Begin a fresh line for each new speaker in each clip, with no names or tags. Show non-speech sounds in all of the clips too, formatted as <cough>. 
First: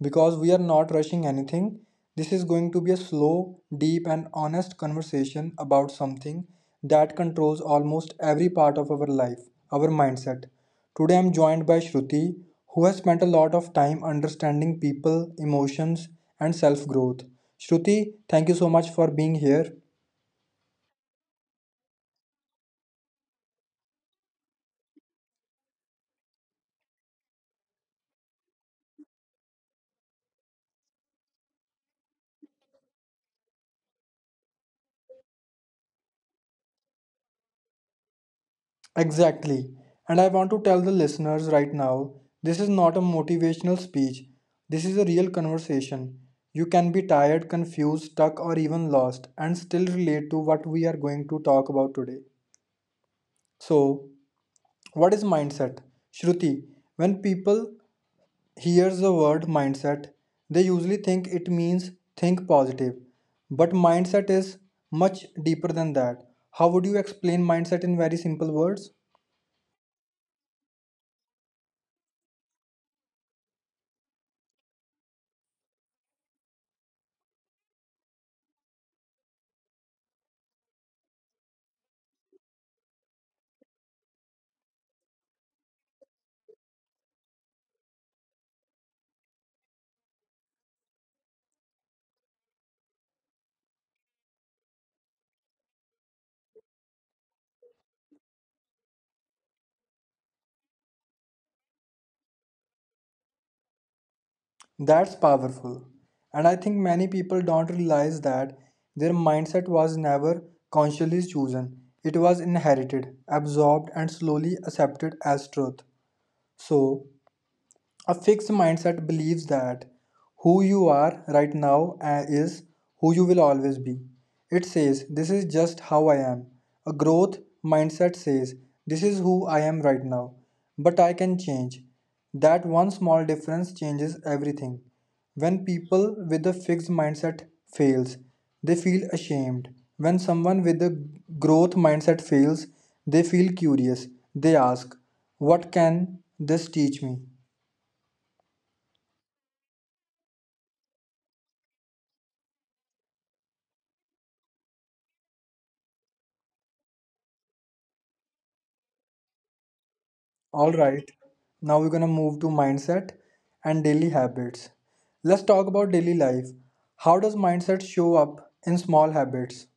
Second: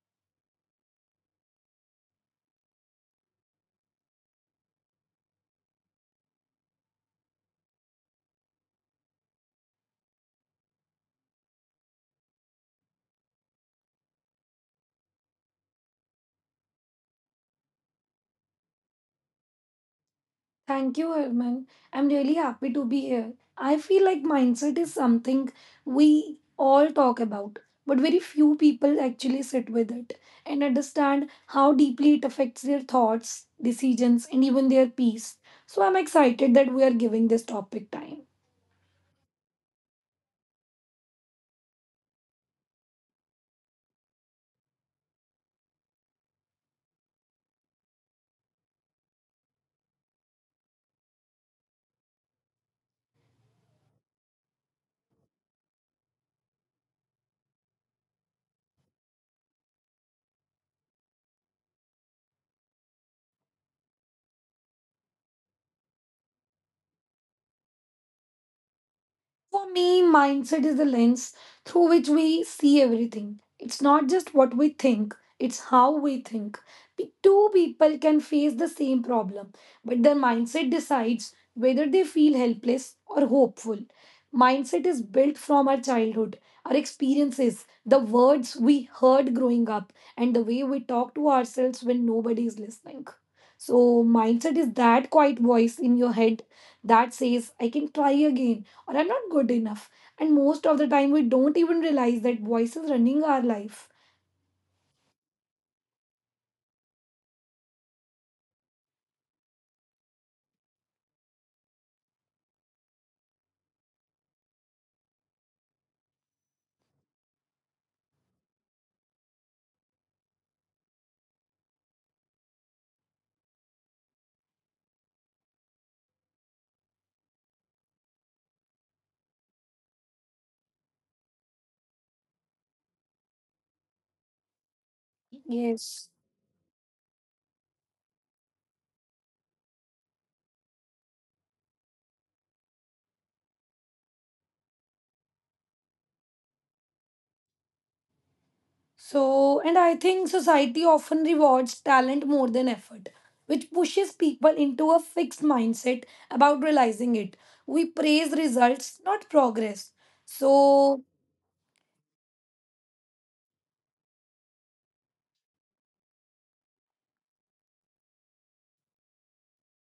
because we are not rushing anything. This is going to be a slow, deep, and honest conversation about something that controls almost every part of our life our mindset. Today, I'm joined by Shruti, who has spent a lot of time understanding people, emotions, and self growth. Shruti, thank you so much for being here.
Thank you, Herman. I'm really happy to be here. I feel like mindset is something we all talk about, but very few people actually sit with it and understand how deeply it affects their thoughts, decisions, and even their peace. So I'm excited that we are giving this topic time.
Exactly. And I want to tell the listeners right now this is not a motivational speech. This is a real conversation. You can be tired, confused, stuck, or even lost and still relate to what we are going to talk about today. So, what is mindset? Shruti, when people hears the word mindset, they usually think it means think positive. But mindset is much deeper than that. How would you explain mindset in very simple words?
For me, mindset is the lens through which we see everything. It's not just what we think, it's how we think. Two people can face the same problem, but their mindset decides whether they feel helpless or hopeful. Mindset is built from our childhood, our experiences, the words we heard growing up, and the way we talk to ourselves when nobody is listening. So, mindset is that quiet voice in your head that says, I can try again or are not good enough. And most of the time, we don't even realize that voice is running our life.
That's powerful. And I think many people don't realize that their mindset was never consciously chosen. It was inherited, absorbed, and slowly accepted as truth. So, a fixed mindset believes that who you are right now is who you will always be. It says, this is just how I am. A growth mindset says, this is who I am right now, but I can change. That one small difference changes everything. When
Yes.
people with a fixed mindset fails, they feel ashamed. When someone with a growth mindset fails, they feel curious. They ask, what can this teach me?
So, and I think society often rewards talent more than effort, which pushes people into a fixed mindset about realizing it. We praise results, not progress.
All
So,
right, now we're gonna move to mindset and daily habits. Let's talk about daily life. How does mindset show up in small habits?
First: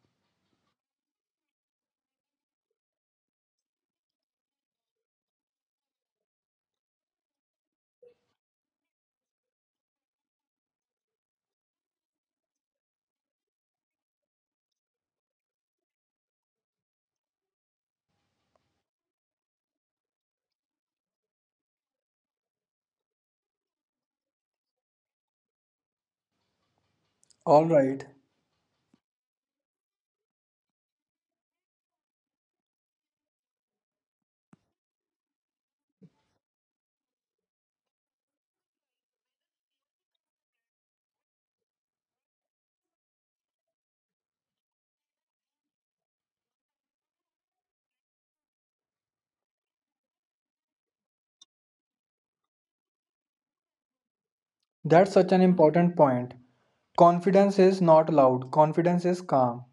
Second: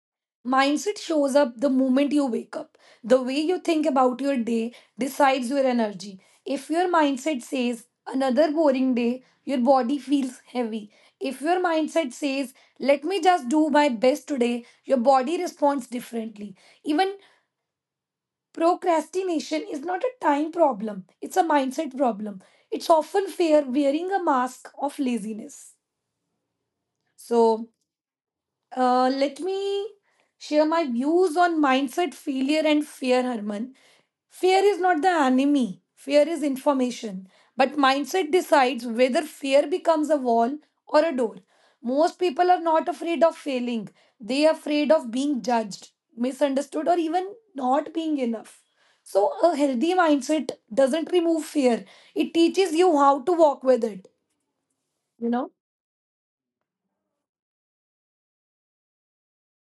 mindset shows up the moment you wake up. The way you think about your day decides your energy. If your mindset says, another boring day, your body feels heavy. If your mindset says, let me just do my best today, your body responds differently. Even procrastination is not a time problem, it's a mindset problem. It's often fear wearing a mask of laziness. So,
All right,
Let me share my views on mindset, failure, and fear, Harman. Fear is not the enemy, fear is information. But mindset decides whether fear becomes a wall or a door. Most people are not afraid of failing, they are afraid of being judged, misunderstood, or even not being enough. So, a healthy mindset doesn't remove fear, it teaches you how to walk with it.
that's
You
such an
know.
important point. Confidence is not loud, confidence is calm.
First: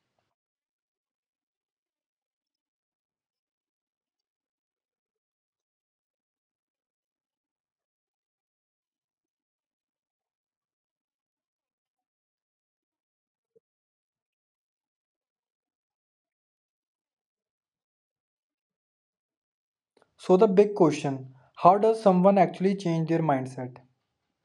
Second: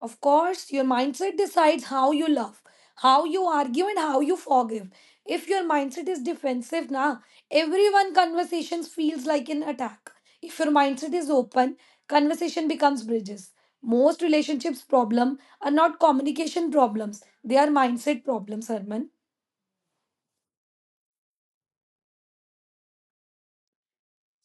Of course, your mindset decides how you love, how you argue, and how you forgive. If your mindset is defensive, na everyone conversations feels like an attack. If your mindset is open, conversation becomes bridges. Most relationships problem are not communication problems; they are mindset problems, Herman.
So, the big question how does someone actually change their mindset?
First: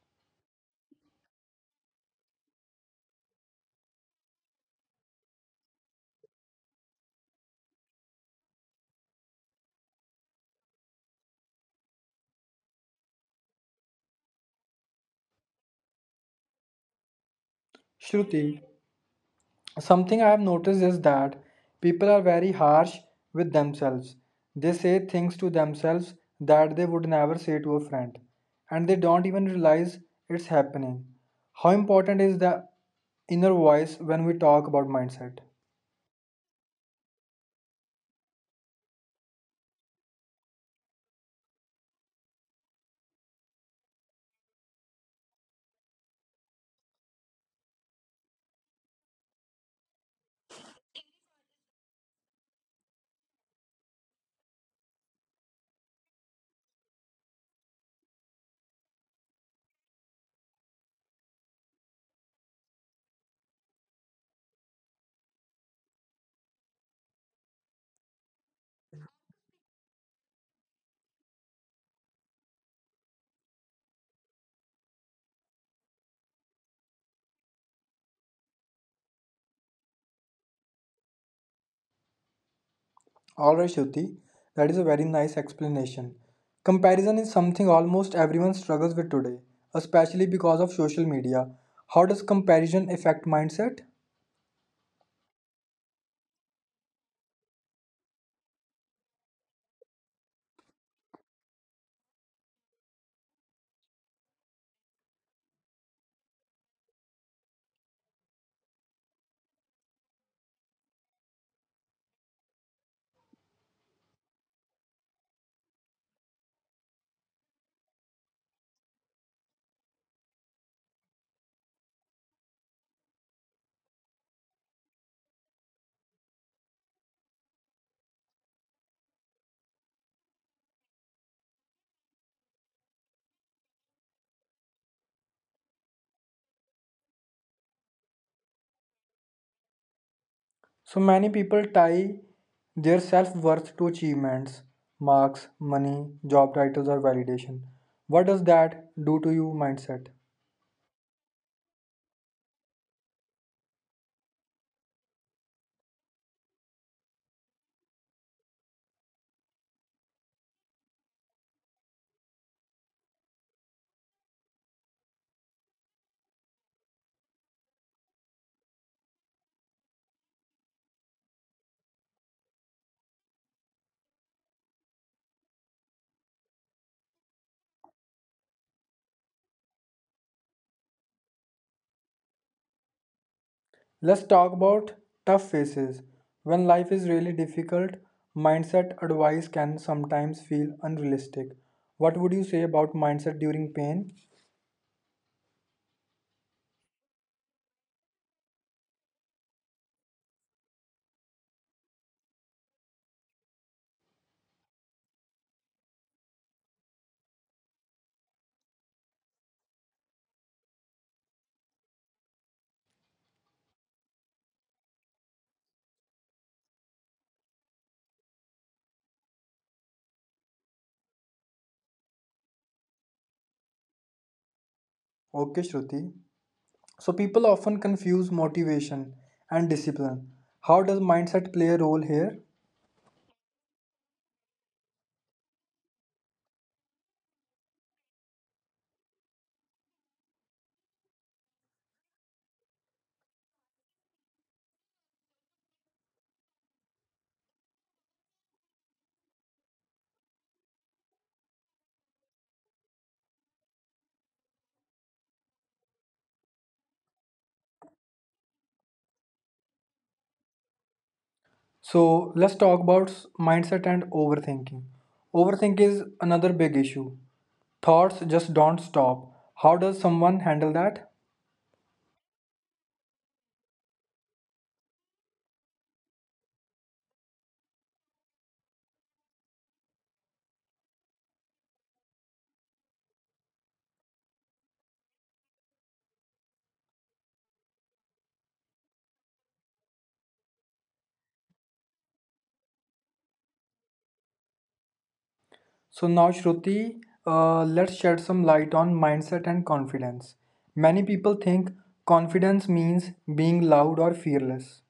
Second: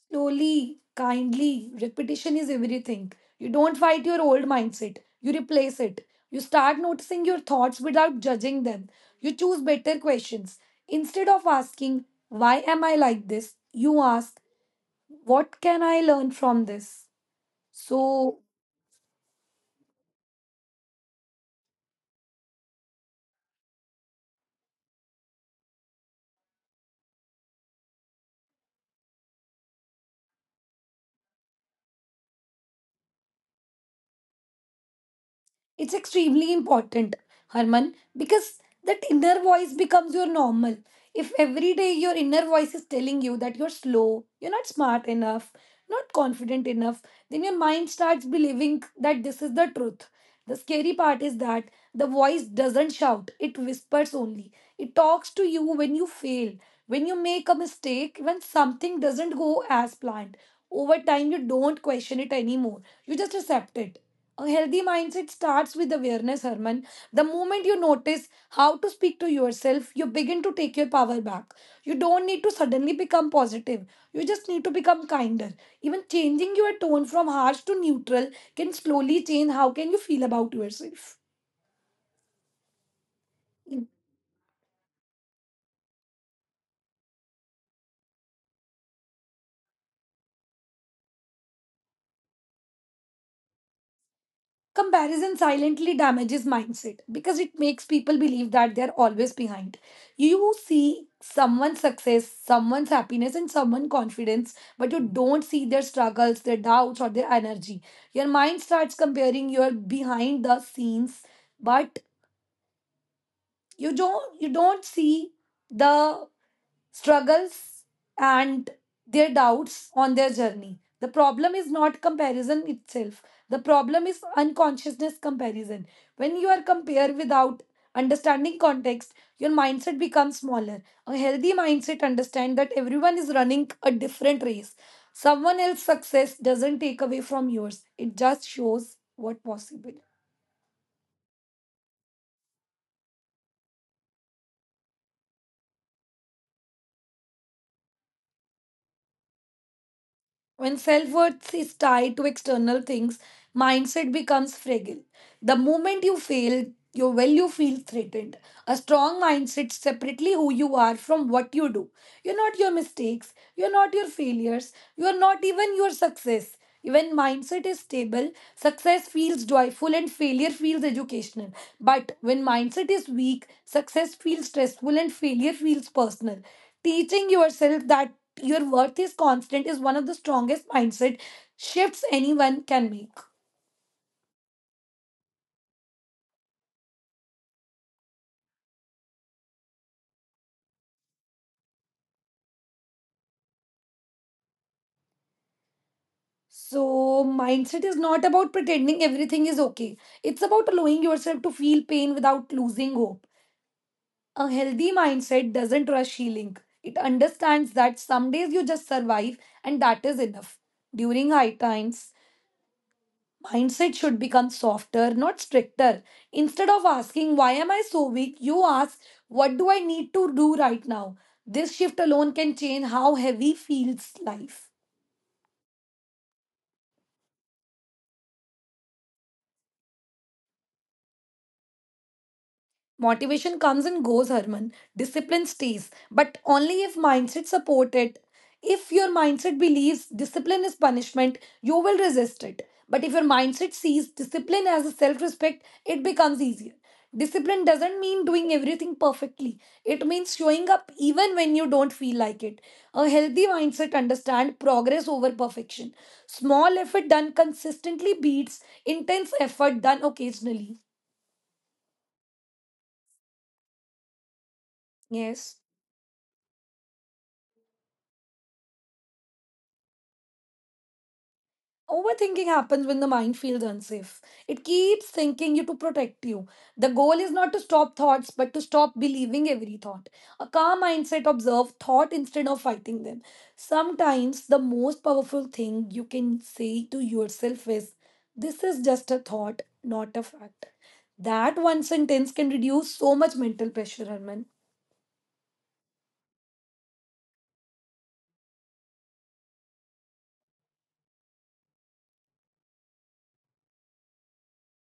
Slowly, kindly. Repetition is everything. You don't fight your old mindset, you replace it. You start noticing your thoughts without judging them. You choose better questions. Instead of asking, why am I like this? You ask, what can I learn from this? So,
Shruti, something I have noticed is that people are very harsh with themselves. They say things to themselves that they would never say to a friend, and they don't even realize it's happening. How important is the inner voice when we talk about mindset?
it's extremely important, Harman, because that inner voice becomes your normal. If every day your inner voice is telling you that you're slow, you're not smart enough, not confident enough, then your mind starts believing that this is the truth. The scary part is that the voice doesn't shout, it whispers only. It talks to you when you fail, when you make a mistake, when something doesn't go as planned. Over time, you don't question it anymore, you just accept it. A healthy mindset starts with awareness, Herman. The moment you notice how to speak to yourself, you begin to take your power back. You don't need to suddenly become positive. You just need to become kinder. Even changing your tone from harsh to neutral can slowly change how can you feel about yourself.
Alright, Shruti, that is a very nice explanation. Comparison is something almost everyone struggles with today, especially because of social media. How does comparison affect mindset?
Comparison silently damages mindset because it makes people believe that they're always behind. You see someone's success, someone's happiness, and someone's confidence, but you don't see their struggles, their doubts, or their energy. Your mind starts comparing your behind the scenes, but you don't see the struggles and their doubts on their journey. The problem is not comparison itself. The problem is unconsciousness comparison. When you are compared without understanding context, your mindset becomes smaller. A healthy mindset understands that everyone is running a different race. Someone else's success doesn't take away from yours. It just shows what possible.
So many people tie their self worth to achievements, marks, money, job titles, or validation. What does that do to your mindset?
When self worth is tied to external things, mindset becomes fragile. The moment you fail, your value feels threatened. A strong mindset separately who you are from what you do. You're not your mistakes, you're not your failures, you're not even your success. When mindset is stable, success feels joyful and failure feels educational. But when mindset is weak, success feels stressful and failure feels personal. Teaching yourself that your worth is constant is one of the strongest mindset shifts anyone can make.
Let's talk about tough phases. When life is really difficult, mindset advice can sometimes feel unrealistic. What would you say about mindset during pain?
So, mindset is not about pretending everything is okay. It's about allowing yourself to feel pain without losing hope. A healthy mindset doesn't rush healing. It understands that some days you just survive and that is enough. During high times, mindset should become softer, not stricter. Instead of asking, why am I so weak, you ask, what do I need to do right now? This shift alone can change how heavy feels life.
Okay, Shruti. So people often confuse motivation and discipline. How does mindset play a role here?
Motivation comes and goes, Harman. Discipline stays, but only if mindset support it. If your mindset believes discipline is punishment, you will resist it. But if your mindset sees discipline as a self-respect, it becomes easier. Discipline doesn't mean doing everything perfectly. It means showing up even when you don't feel like it. A healthy mindset understands progress over perfection. Small effort done consistently beats intense effort done occasionally.
So let's talk about mindset and overthinking.
Yes.
Overthink is another big issue. Thoughts just don't stop. How does someone handle that?
Overthinking happens when the mind feels unsafe. It keeps thinking you to protect you. The goal is not to stop thoughts, but to stop believing every thought. A calm mindset observes thought instead of fighting them. Sometimes the most powerful thing you can say to yourself is, this is just a thought, not a fact. That one sentence can reduce so much mental pressure, Arman.
So now, Shruti, let's shed some light on mindset and confidence. Many people think confidence means being loud or fearless.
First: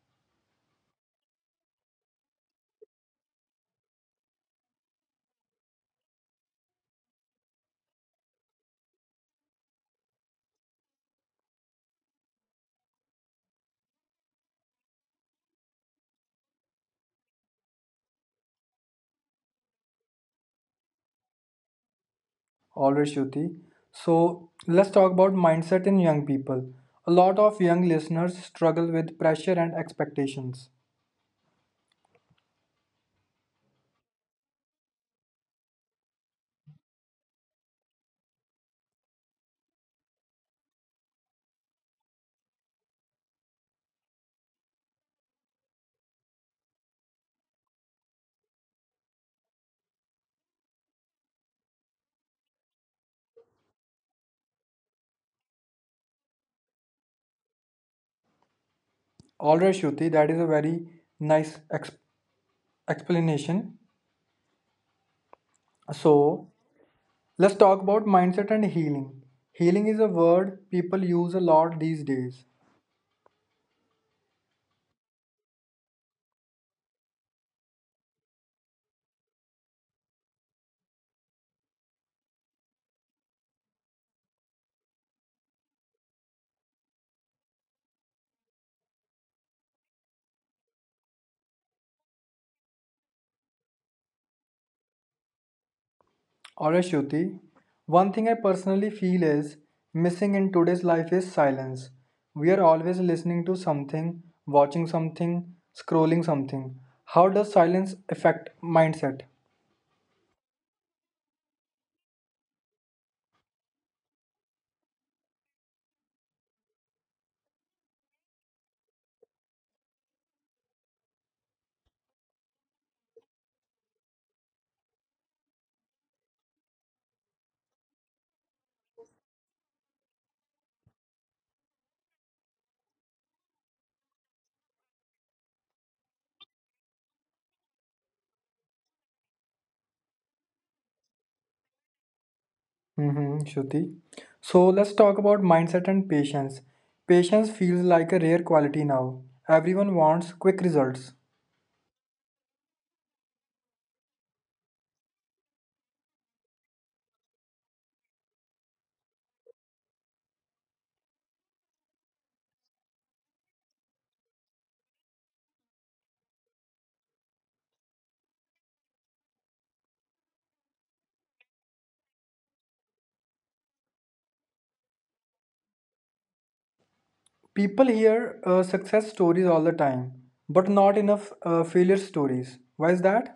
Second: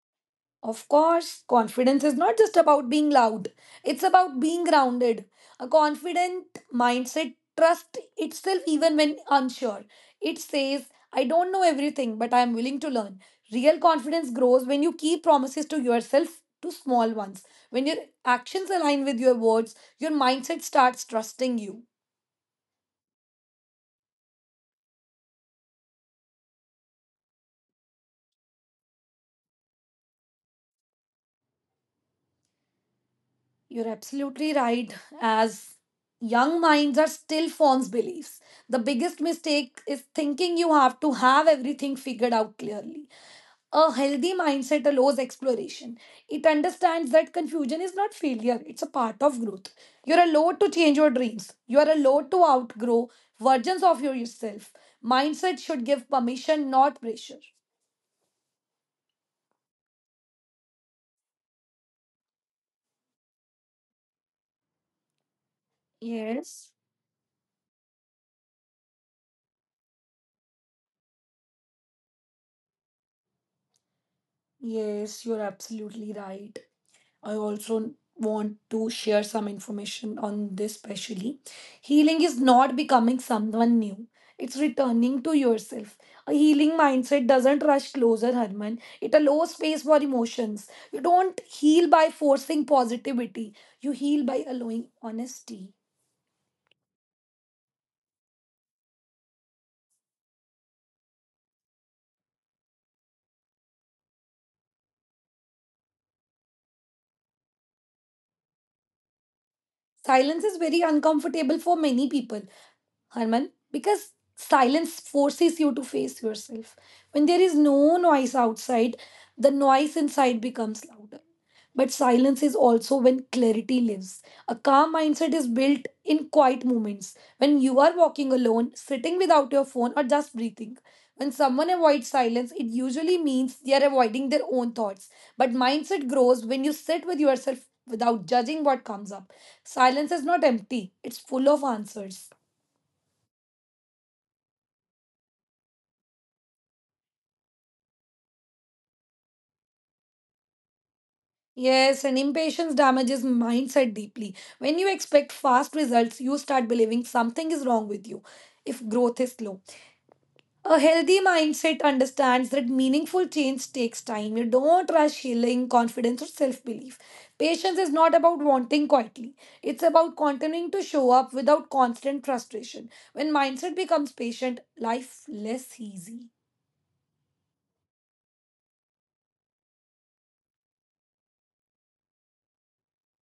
Of course, confidence is not just about being loud, it's about being grounded. A confident mindset trusts itself even when unsure. It says, I don't know everything, but I am willing to learn. Real confidence grows when you keep promises to yourself to small ones. When your actions align with your words, your mindset starts trusting you.
Always, Shruti. So let's talk about mindset in young people. A lot of young listeners struggle with pressure and expectations.
You're absolutely right. As young minds are still forms beliefs. The biggest mistake is thinking you have to have everything figured out clearly. A healthy mindset allows exploration. It understands that confusion is not failure, it's a part of growth. You're allowed to change your dreams, you're allowed to outgrow versions of yourself. Mindset should give permission, not pressure.
Alright, Shruti, that is a very nice exp- explanation. So
Yes,
let's talk about mindset and healing. Healing is a word people use a lot these days.
yes, you're absolutely right. I also want to share some information on this, specially. Healing is not becoming someone new, it's returning to yourself. A healing mindset doesn't rush closer, Harman. It allows space for emotions. You don't heal by forcing positivity, you heal by allowing honesty.
Alright, Shruti. One thing I personally feel is missing in today's life is silence. We are always listening to something, watching something, scrolling something. How does silence affect mindset?
Silence is very uncomfortable for many people, Harman, because silence forces you to face yourself. When there is no noise outside, the noise inside becomes louder. But silence is also when clarity lives. A calm mindset is built in quiet moments. When you are walking alone, sitting without your phone, or just breathing. When someone avoids silence, it usually means they are avoiding their own thoughts. But mindset grows when you sit with yourself without judging what comes up. Silence is not empty, it's full of answers.
Mm-hmm, Shruti. So let's talk about mindset and patience. Patience feels like a rare quality now. Everyone wants quick results.
Yes, and impatience damages mindset deeply. When you expect fast results, you start believing something is wrong with you if growth is slow. A healthy mindset understands that meaningful change takes time. You don't rush healing, confidence, or self belief. Patience is not about wanting quietly, it's about continuing to show up without constant frustration. When mindset becomes patient, life less easy.
People hear success stories all the time, but not enough failure stories. Why is that?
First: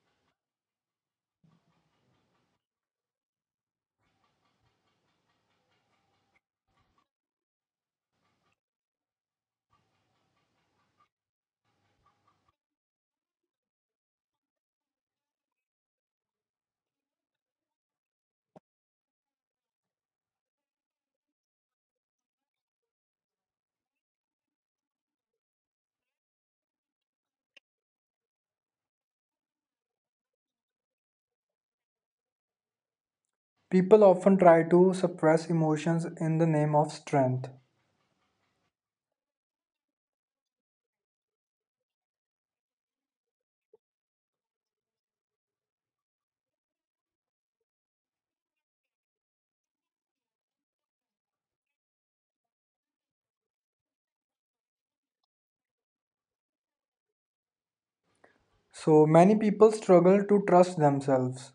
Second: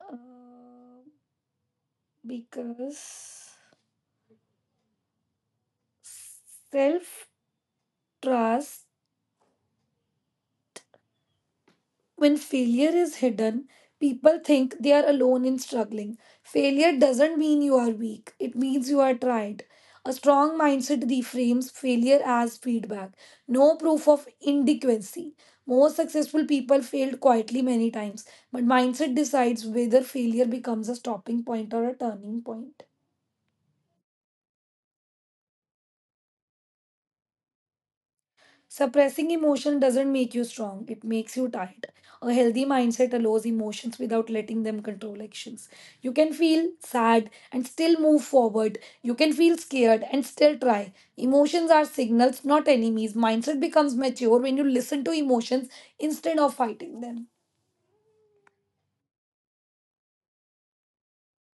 Uh, because self trust, when failure is hidden, people think they are alone in struggling. Failure doesn't mean you are weak, it means you are tried. A strong mindset reframes failure as feedback, no proof of inadequacy. Most successful people failed quietly many times, but mindset decides whether failure becomes a stopping point or a turning point.
People often try to suppress emotions in the name of strength.
Suppressing emotion doesn't make you strong, it makes you tired. A healthy mindset allows emotions without letting them control actions. You can feel sad and still move forward. You can feel scared and still try. Emotions are signals, not enemies. Mindset becomes mature when you listen to emotions instead of fighting them.
So many people struggle to trust themselves.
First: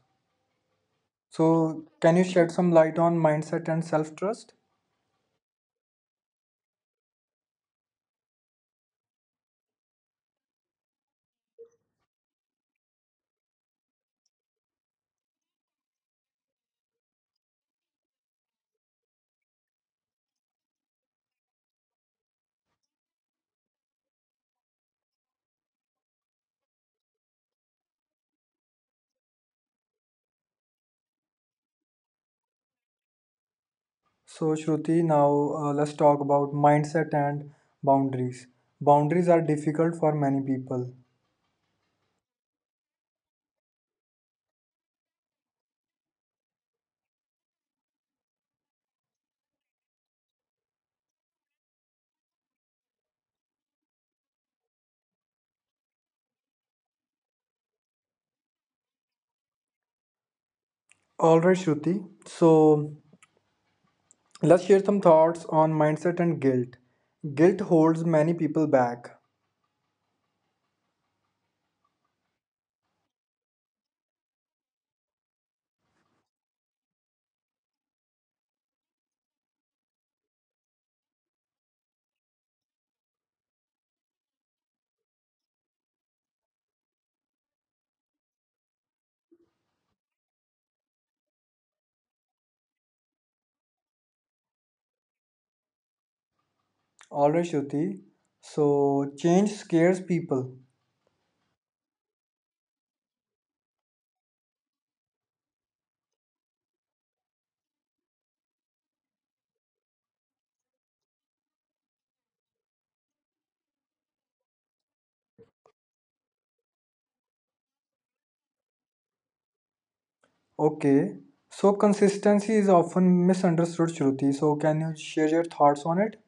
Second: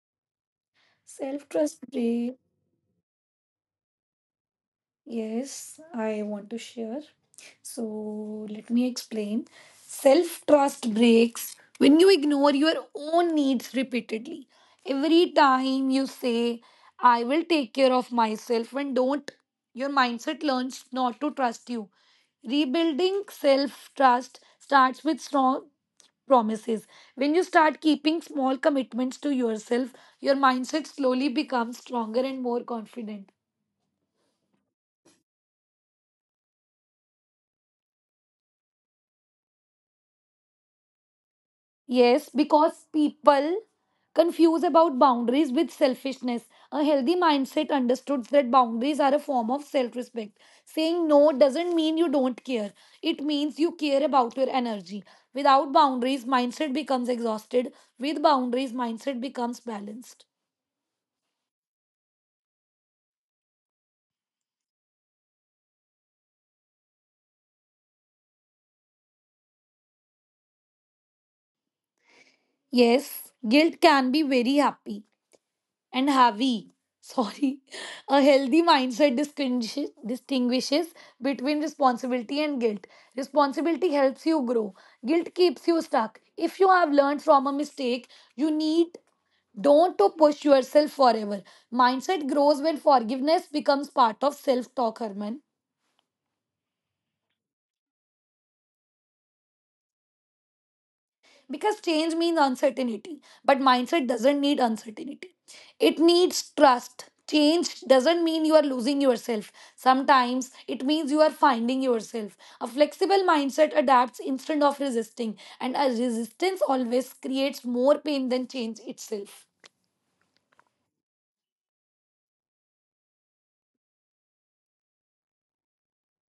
Self trust,
So, can you shed some light on mindset and self trust?
yes, I want to share. So let me explain. Self trust breaks when you ignore your own needs repeatedly. Every time you say, I will take care of myself, when don't, your mindset learns not to trust you. Rebuilding self trust starts with strong promises. When you start keeping small commitments to yourself, your mindset slowly becomes stronger and more confident.
So, Shruti, now let's talk about mindset and boundaries. Boundaries are difficult for many people.
Yes, because people confuse about boundaries with selfishness. A healthy mindset understood that boundaries are a form of self-respect. Saying no doesn't mean you don't care. It means you care about your energy. Without boundaries, mindset becomes exhausted. With boundaries, mindset becomes balanced.
All right, Shruti. So, let's share some thoughts on mindset and guilt. Guilt holds many people back.
Yes, guilt can be very happy and heavy. Sorry. <laughs> A healthy mindset distinguishes between responsibility and guilt. Responsibility helps you grow, guilt keeps you stuck. If you have learned from a mistake, you need don't to push yourself forever. Mindset grows when forgiveness becomes part of self talk, Herman.
Alright, Shruti. So, change scares people.
Because change means uncertainty, but mindset doesn't need uncertainty, it needs trust. Change doesn't mean you are losing yourself. Sometimes it means you are finding yourself. A flexible mindset adapts instead of resisting, and a resistance always creates more pain than change itself.
Okay. So, consistency is often misunderstood, Shruti. So, can you share your thoughts on it?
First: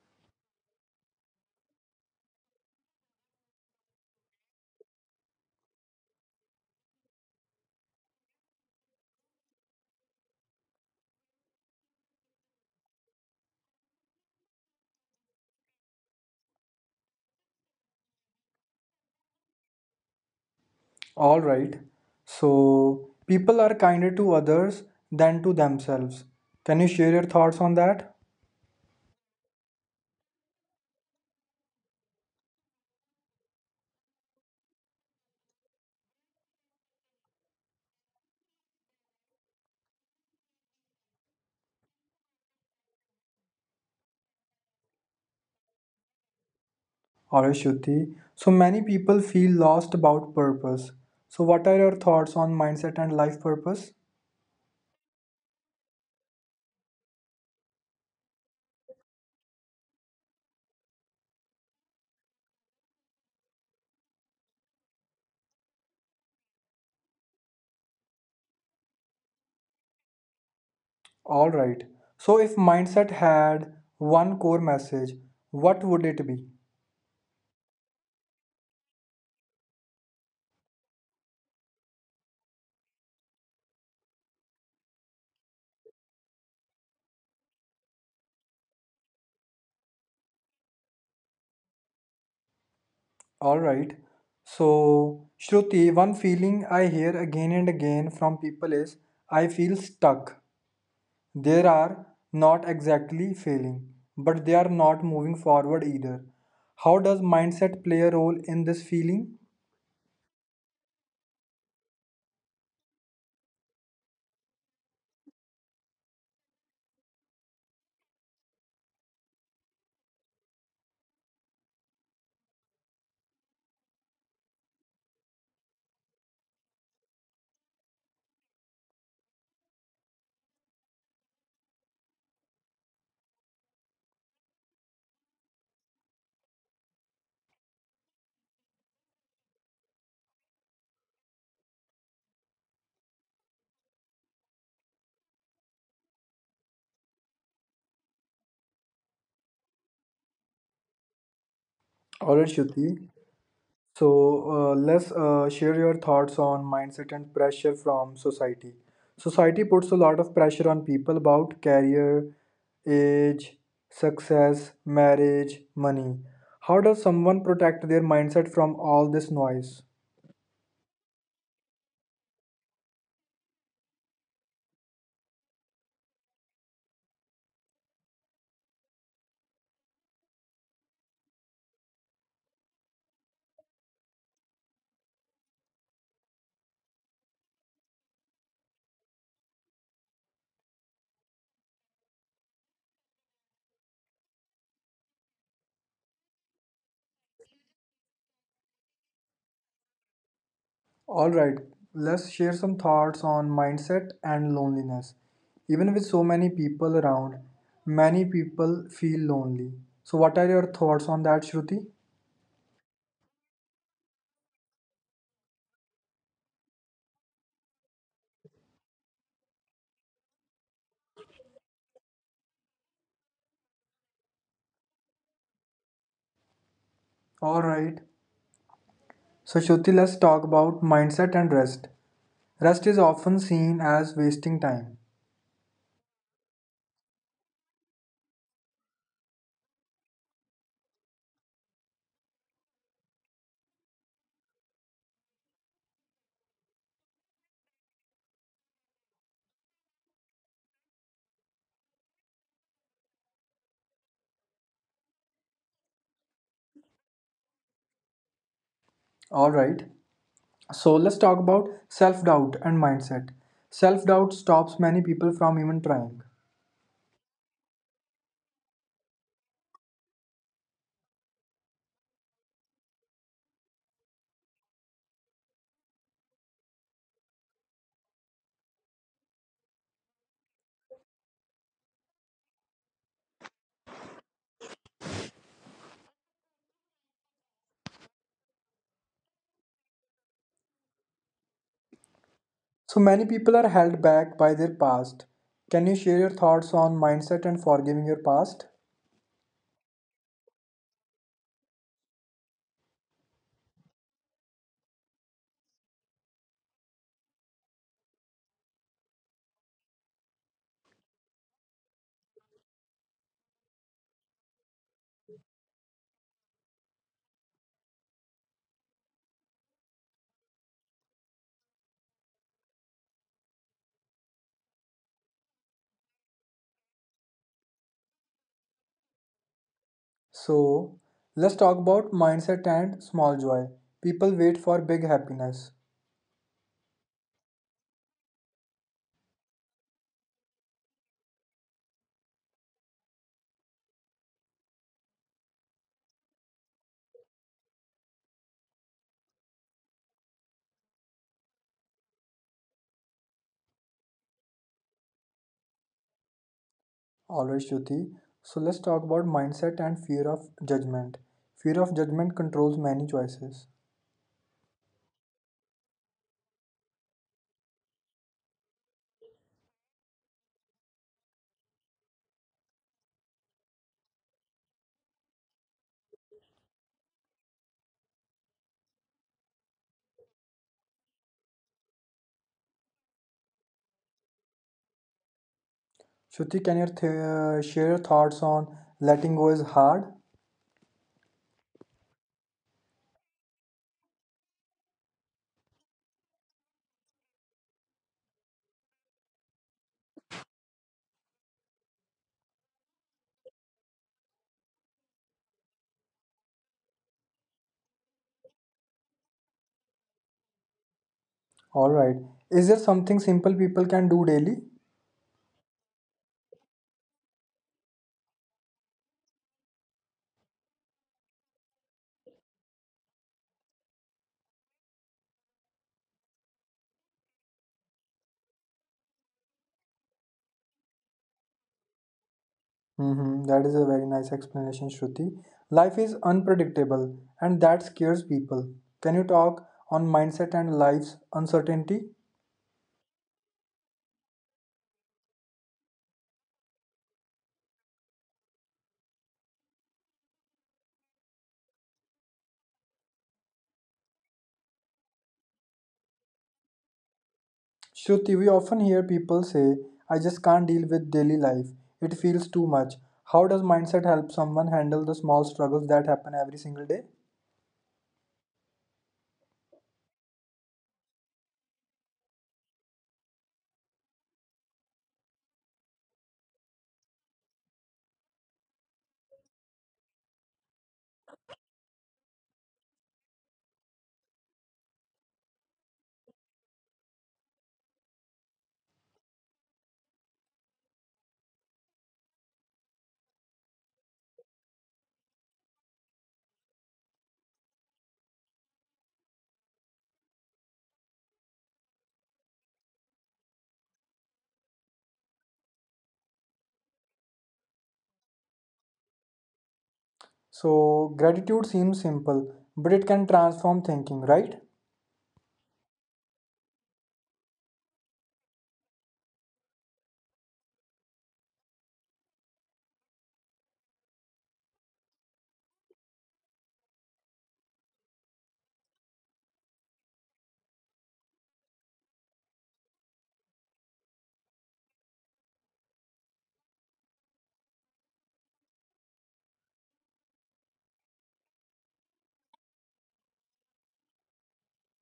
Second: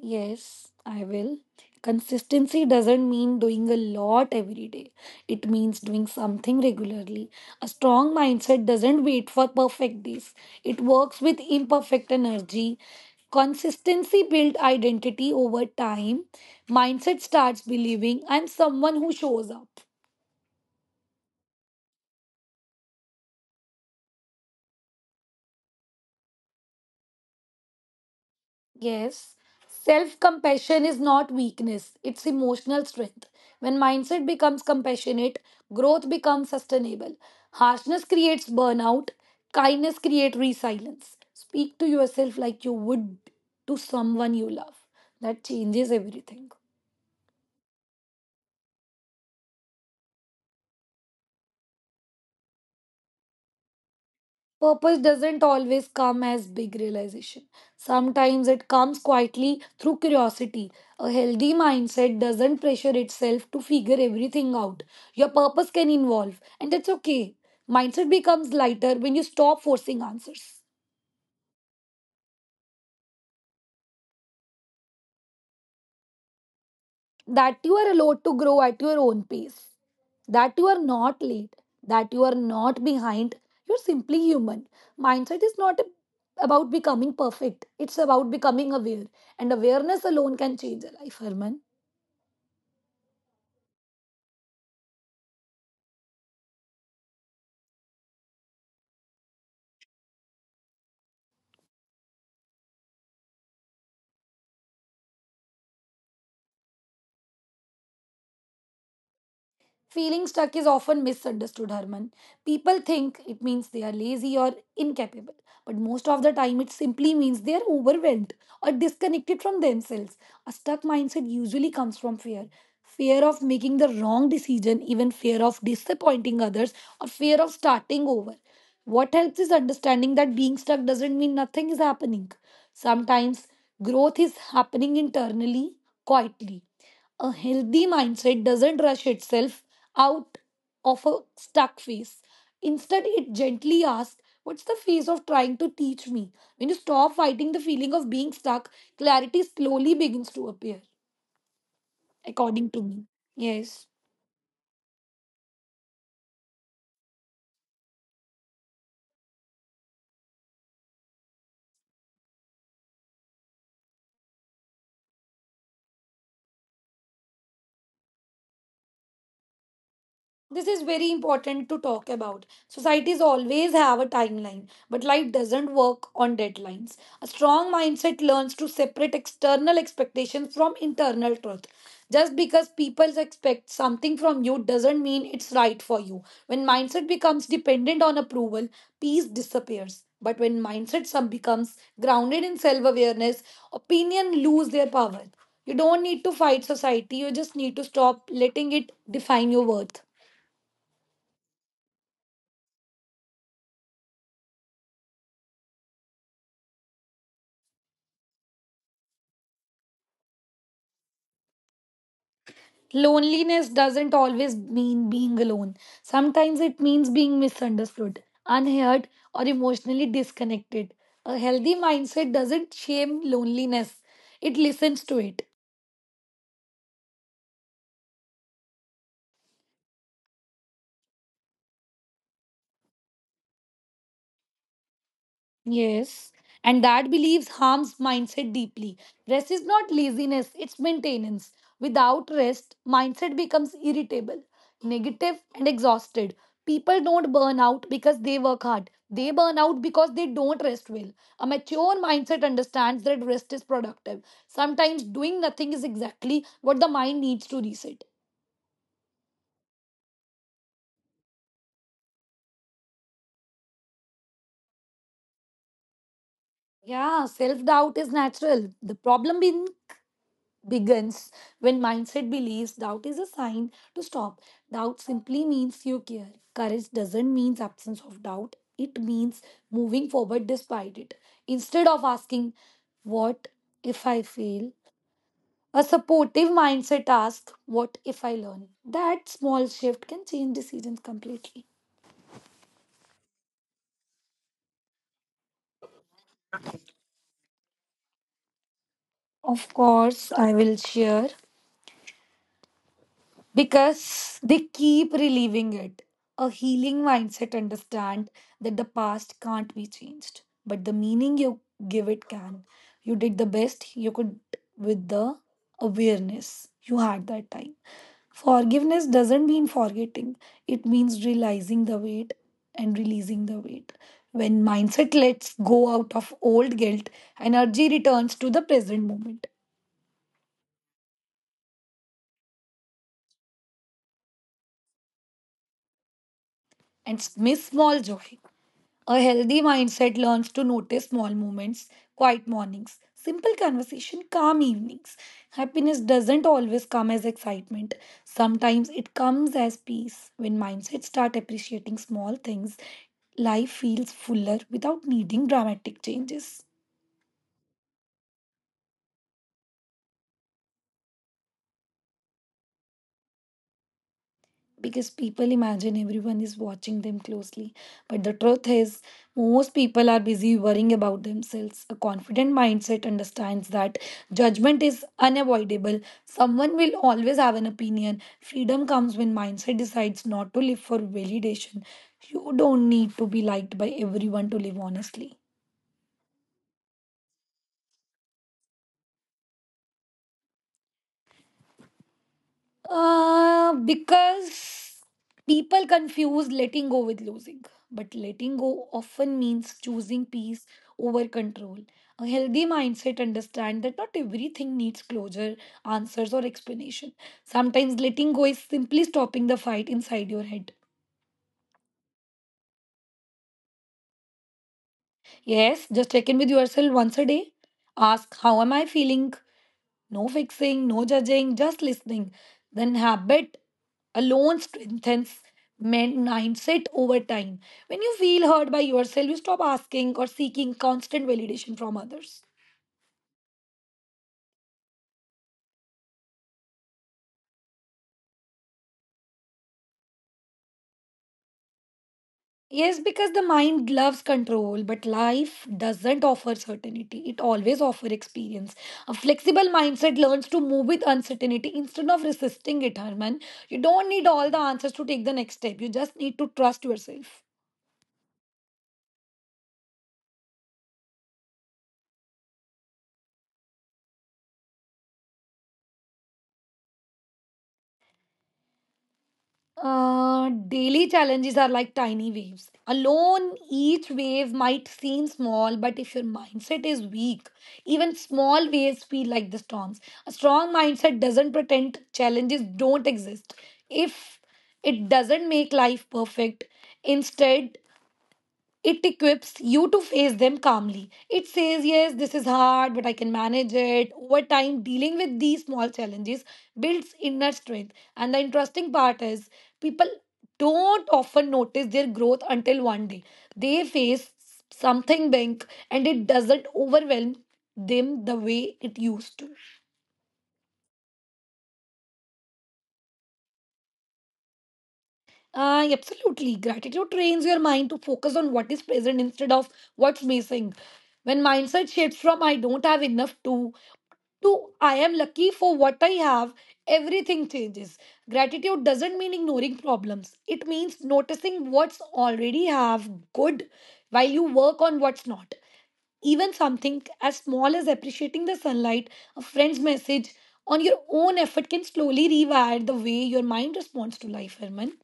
Yes, I will. Consistency doesn't mean doing a lot every day. It means doing something regularly. A strong mindset doesn't wait for perfect days. It works with imperfect energy. Consistency builds identity over time. Mindset starts believing I'm someone who shows up.
Alright. So, people are kinder to others than to themselves. Can you share your thoughts on that?
Yes, self compassion is not weakness, it's emotional strength. When mindset becomes compassionate, growth becomes sustainable. Harshness creates burnout, kindness creates resilience. Speak to yourself like you would to someone you love. That changes everything.
Alright, Shruti. So, many people feel lost about purpose. So, what are your thoughts on mindset and life purpose?
Purpose doesn't always come as big realization. Sometimes it comes quietly through curiosity. A healthy mindset doesn't pressure itself to figure everything out. Your purpose can evolve, and that's okay. Mindset becomes lighter when you stop forcing answers.
All right. So, if mindset had one core message, what would it be?
That you are allowed to grow at your own pace, that you are not late, that you are not behind. You're simply human. Mindset is not about becoming perfect, it's about becoming aware. And awareness alone can change a life, Herman.
All right. So, Shruti, one feeling I hear again and again from people is I feel stuck. They are not exactly failing, but they are not moving forward either. How does mindset play a role in this feeling?
Feeling stuck is often misunderstood, Herman. People think it means they are lazy or incapable, but most of the time it simply means they are overwhelmed or disconnected from themselves. A stuck mindset usually comes from fear, fear of making the wrong decision, even fear of disappointing others, or fear of starting over. What helps is understanding that being stuck doesn't mean nothing is happening. Sometimes growth is happening internally, quietly. A healthy mindset doesn't rush itself out of a stuck phase. Instead, it gently asks, "What's the phase of trying to teach me?" When you stop fighting the feeling of being stuck, clarity slowly begins to appear,
All right,
according to
Shruti.
me. Yes.
So let's share your thoughts on mindset and pressure from society. Society puts a lot of pressure on people about career, age, success, marriage, money. How does someone protect their mindset from all this noise?
This is very important to talk about. Societies always have a timeline, but life doesn't work on deadlines. A strong mindset learns to separate external expectations from internal truth. Just because people expect something from you doesn't mean it's right for you. When mindset becomes dependent on approval, peace disappears, but when mindset some becomes grounded in self awareness, opinion lose their power. You don't need to fight society, you just need to stop letting it define your worth.
All right, let's share some thoughts on mindset and loneliness. Even with so many people around, many people feel lonely. So, what are your thoughts on that, Shruti?
Loneliness doesn't always mean being alone. Sometimes it means being misunderstood, unheard, or emotionally disconnected. A healthy mindset doesn't shame loneliness, it listens to it.
All right. So, Shruti, let's talk about mindset and rest. Rest is often seen as wasting time.
Yes, and that beliefs harms mindset deeply. Rest is not laziness, it's maintenance. Without rest, mindset becomes irritable, negative, and exhausted. People don't burn out because they work hard. They burn out because they don't rest well. A mature mindset understands that rest is productive. Sometimes doing nothing is exactly what the mind needs to reset.
All right. So, let's talk about self doubt and mindset. Self doubt stops many people from even trying.
Yeah, self doubt is natural. The problem in begins when mindset believes doubt is a sign to stop. Doubt simply means you care. Courage doesn't mean absence of doubt. It means moving forward despite it. Instead of asking, "What if I fail?" a supportive mindset asks, "What if I learn?" That small shift can change decisions completely.
So, many people are held back by their past. Can you share your thoughts on mindset and forgiving your past?
Of course, I will share. Because they keep reliving it. A healing mindset understand that the past can't be changed, but the meaning you give it can. You did the best you could with the awareness you had that time. Forgiveness doesn't mean forgetting. It means realizing the weight and releasing the weight. When mindset lets go out of old guilt, energy returns to the present moment
So, let's talk about mindset and small joy. People wait for big happiness.
and miss small joy. A healthy mindset learns to notice small moments, quiet mornings, simple conversation, calm evenings. Happiness doesn't always come as excitement. Sometimes it comes as peace. When mindsets start appreciating small things, life feels fuller without needing dramatic changes.
Alright, Shruti. So let's talk about mindset and fear of judgment. Fear of judgment controls many choices.
Because people imagine everyone is watching them closely. But the truth is, most people are busy worrying about themselves. A confident mindset understands that judgment is unavoidable. Someone will always have an opinion. Freedom comes when mindset decides not to live for validation. You don't need to be liked by everyone to live honestly.
Shruti, can you share your thoughts on letting go is hard?
Because people confuse letting go with losing. But letting go often means choosing peace over control. A healthy mindset understands that not everything needs closure, answers, or explanation. Sometimes letting go is simply stopping the fight inside your head.
Alright. Is there something simple people can do daily?
Yes, just check in with yourself once a day. Ask, "How am I feeling?" No fixing, no judging, just listening. Then habit alone strengthens men mindset over time. When you feel heard by yourself, you stop asking or seeking constant validation from others.
Mm-hmm. That is a very nice explanation, Shruti. Life is unpredictable and that scares people. Can you talk on mindset and life's uncertainty?
Yes, because the mind loves control, but life doesn't offer certainty. It always offers experience. A flexible mindset learns to move with uncertainty instead of resisting it, Herman. You don't need all the answers to take the next step. You just need to trust yourself.
Shruti, we often hear people say, I just can't deal with daily life. It feels too much. How does mindset help someone handle the small struggles that happen every single day?
Daily challenges are like tiny waves. Alone, each wave might seem small, but if your mindset is weak, even small waves feel like the storms. A strong mindset doesn't pretend challenges don't exist. If it doesn't make life perfect, instead, it equips you to face them calmly. It says, yes, this is hard, but I can manage it. Over time, dealing with these small challenges builds inner strength. And the interesting part is, people don't often notice their growth until one day they face something big and it doesn't overwhelm them the way it used to.
So, gratitude seems simple, but it can transform thinking, right?
Absolutely. Gratitude trains your mind to focus on what is present instead of what's missing. When mindset shifts from I don't have enough to I am lucky for what I have, everything changes. Gratitude doesn't mean ignoring problems. It means noticing what's already have good while you work on what's not. Even something as small as appreciating the sunlight, a friend's message on your own effort can slowly rewire the way your mind responds to life, Herman.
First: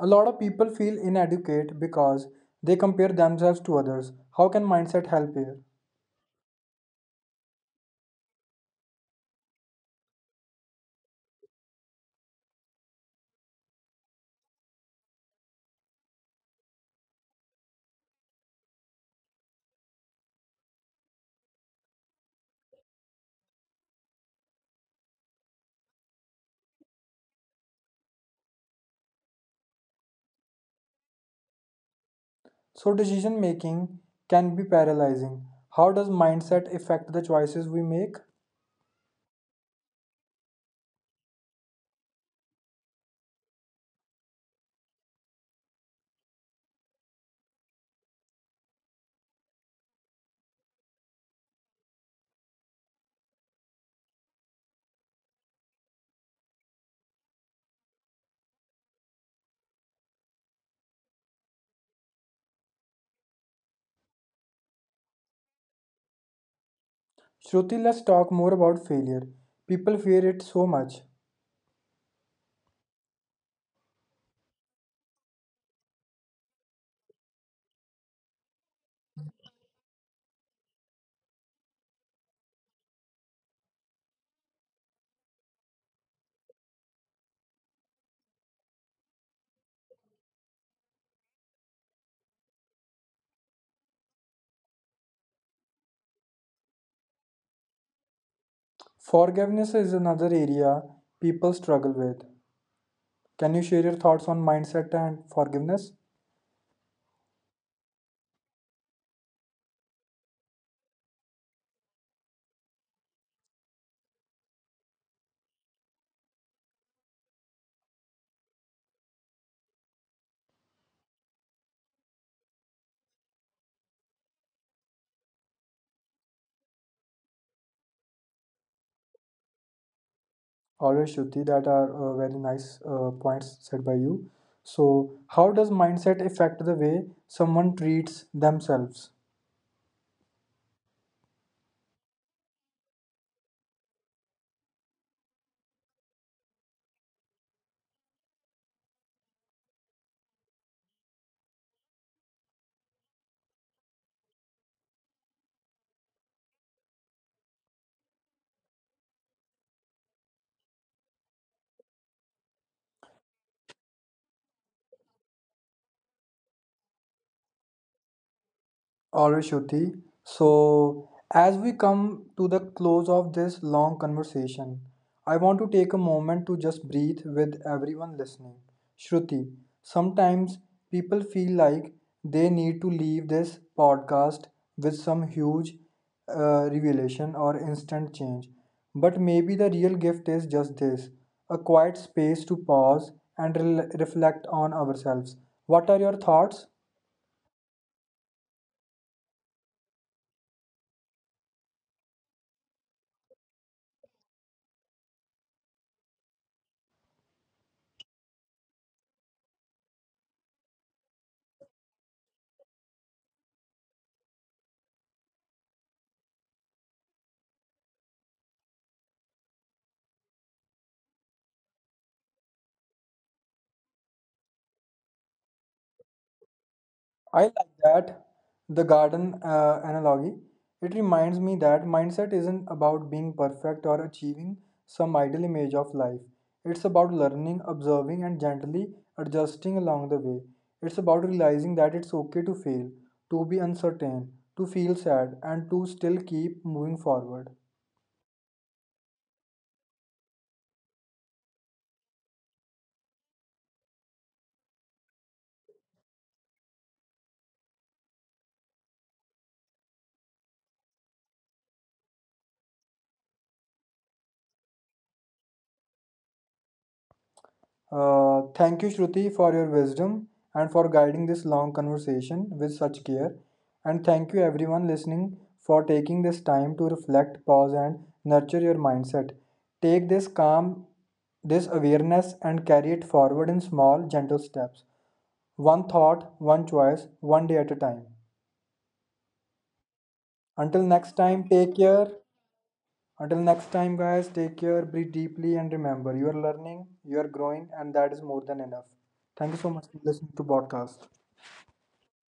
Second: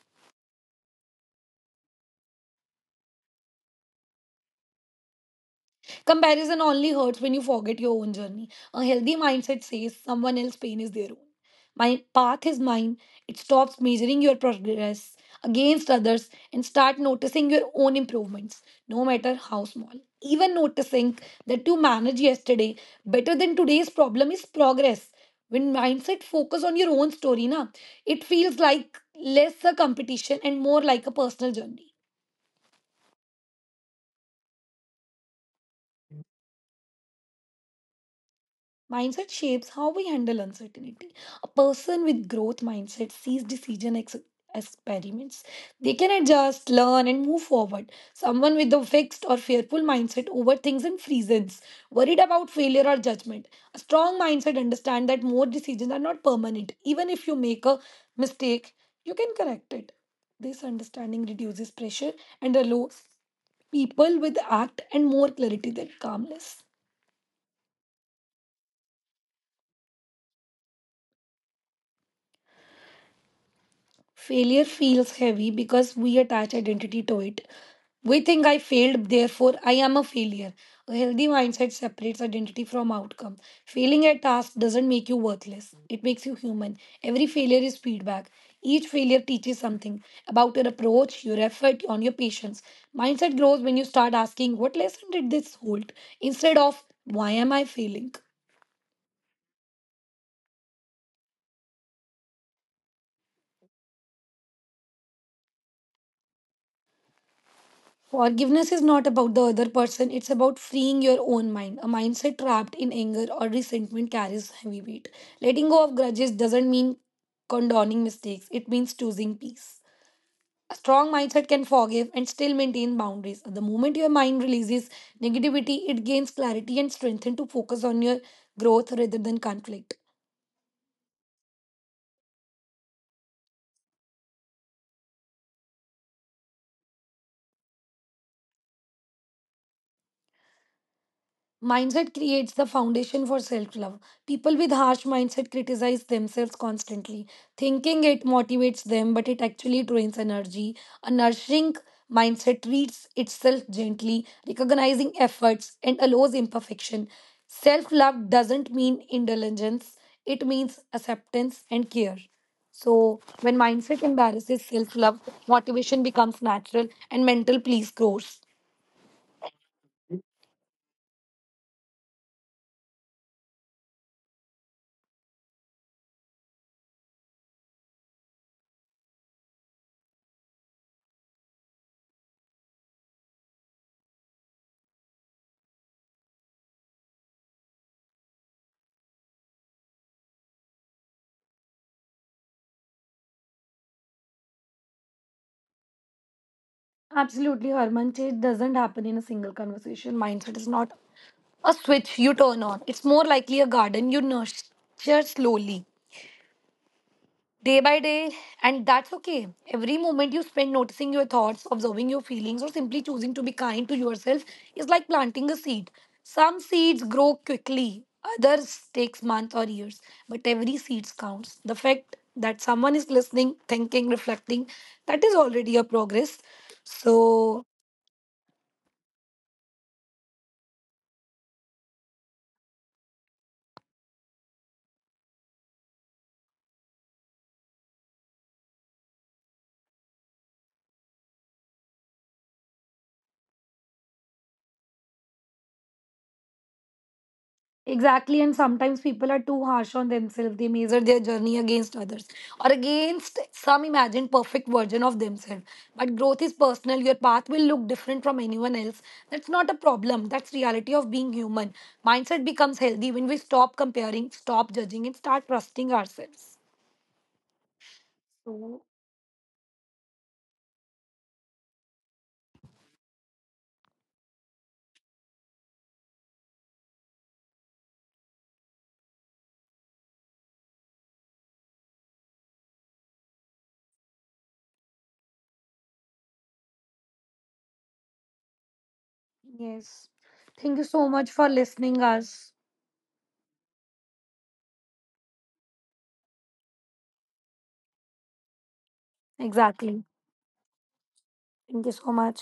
A lot of people feel inadequate because they compare themselves to others. How can mindset help here?
Comparison only hurts when you forget your own journey. A healthy mindset says someone else's pain is their own. My path is mine. It stops measuring your progress against others and start noticing your own improvements, no matter how small. Even noticing that you managed yesterday better than today's problem is progress. When mindset focus on your own story, na, it feels like less a competition and more like a personal journey.
So, decision making can be paralyzing. How does mindset affect the choices we make?
Mindset shapes how we handle uncertainty. A person with growth mindset sees experiments. They can adjust, learn, and move forward. Someone with a fixed or fearful mindset overthinks and freezes, worried about failure or judgment. A strong mindset understands that more decisions are not permanent. Even if you make a mistake, you can correct it. This understanding reduces pressure and allows people with act and more clarity than calmness.
Shruti, let's talk more about failure. People fear it so much.
Failure feels heavy because we attach identity to it. We think I failed, therefore I am a failure. A healthy mindset separates identity from outcome. Failing at task doesn't make you worthless, it makes you human. Every failure is feedback. Each failure teaches something about your approach, your effort, on your patience. Mindset grows when you start asking, "What lesson did this hold?" instead of, "Why am I failing?"
Forgiveness is another area people struggle with. Can you share your thoughts on mindset and forgiveness?
Forgiveness is not about the other person, it's about freeing your own mind. A mindset trapped in anger or resentment carries heavy weight. Letting go of grudges doesn't mean condoning mistakes, it means choosing peace. A strong mindset can forgive and still maintain boundaries. The moment your mind releases negativity, it gains clarity and strength to focus on your growth rather than conflict.
Alright, Shruti, that are very nice points said by you. So, how does mindset affect the way someone treats themselves?
Mindset creates the foundation for self love. People with harsh mindset criticize themselves constantly, thinking it motivates them, but it actually drains energy. A nourishing mindset treats itself gently, recognizing efforts, and allows imperfection. Self love doesn't mean indulgence, it means acceptance and care. So, when mindset embarrasses self love, motivation becomes natural and mental peace grows.
All right, Shruti. So, as we come to the close of this long conversation, I want to take a moment to just breathe with everyone listening. Shruti, sometimes people feel like they need to leave this podcast with some huge revelation or instant change. But maybe the real gift is just this a quiet space to pause and rel reflect on ourselves. What are your thoughts?
Absolutely, Harman. Change doesn't happen in a single conversation. Mindset is not a switch you turn on. It's more likely a garden you nurture slowly, day by day, and that's okay. Every moment you spend noticing your thoughts, observing your feelings, or simply choosing to be kind to yourself is like planting a seed. Some seeds grow quickly, others takes months or years, but every seed counts. The fact that someone is listening, thinking, reflecting, that is already a progress.
I like
So.
that, the garden analogy. It reminds me that mindset isn't about being perfect or achieving some ideal image of life. It's about learning, observing, and gently adjusting along the way. It's about realizing that it's okay to fail, to be uncertain, to feel sad, and to still keep moving forward.
Exactly, and sometimes people are too harsh on themselves. They measure their journey against others or against some imagined perfect version of themselves. But growth is personal. Your path will look different from anyone else. That's not a problem. That's reality of being human. Mindset becomes healthy when we stop comparing, stop judging, and start trusting ourselves. So
Thank you, Shruti, for your wisdom and for guiding this long conversation with such care. And thank you, everyone listening, for taking this time to reflect, pause, and nurture your mindset. Take this calm, this awareness, and carry it forward in small, gentle steps. One thought, one choice, one day at a time.
yes, thank you
Until
so
next
much for
time, take
listening
care.
us.
Until next time, guys, take care, breathe deeply, and remember you are learning, you are growing, and that is more than enough. Thank you so much
Exactly.
for listening to podcast.
Thank you so much.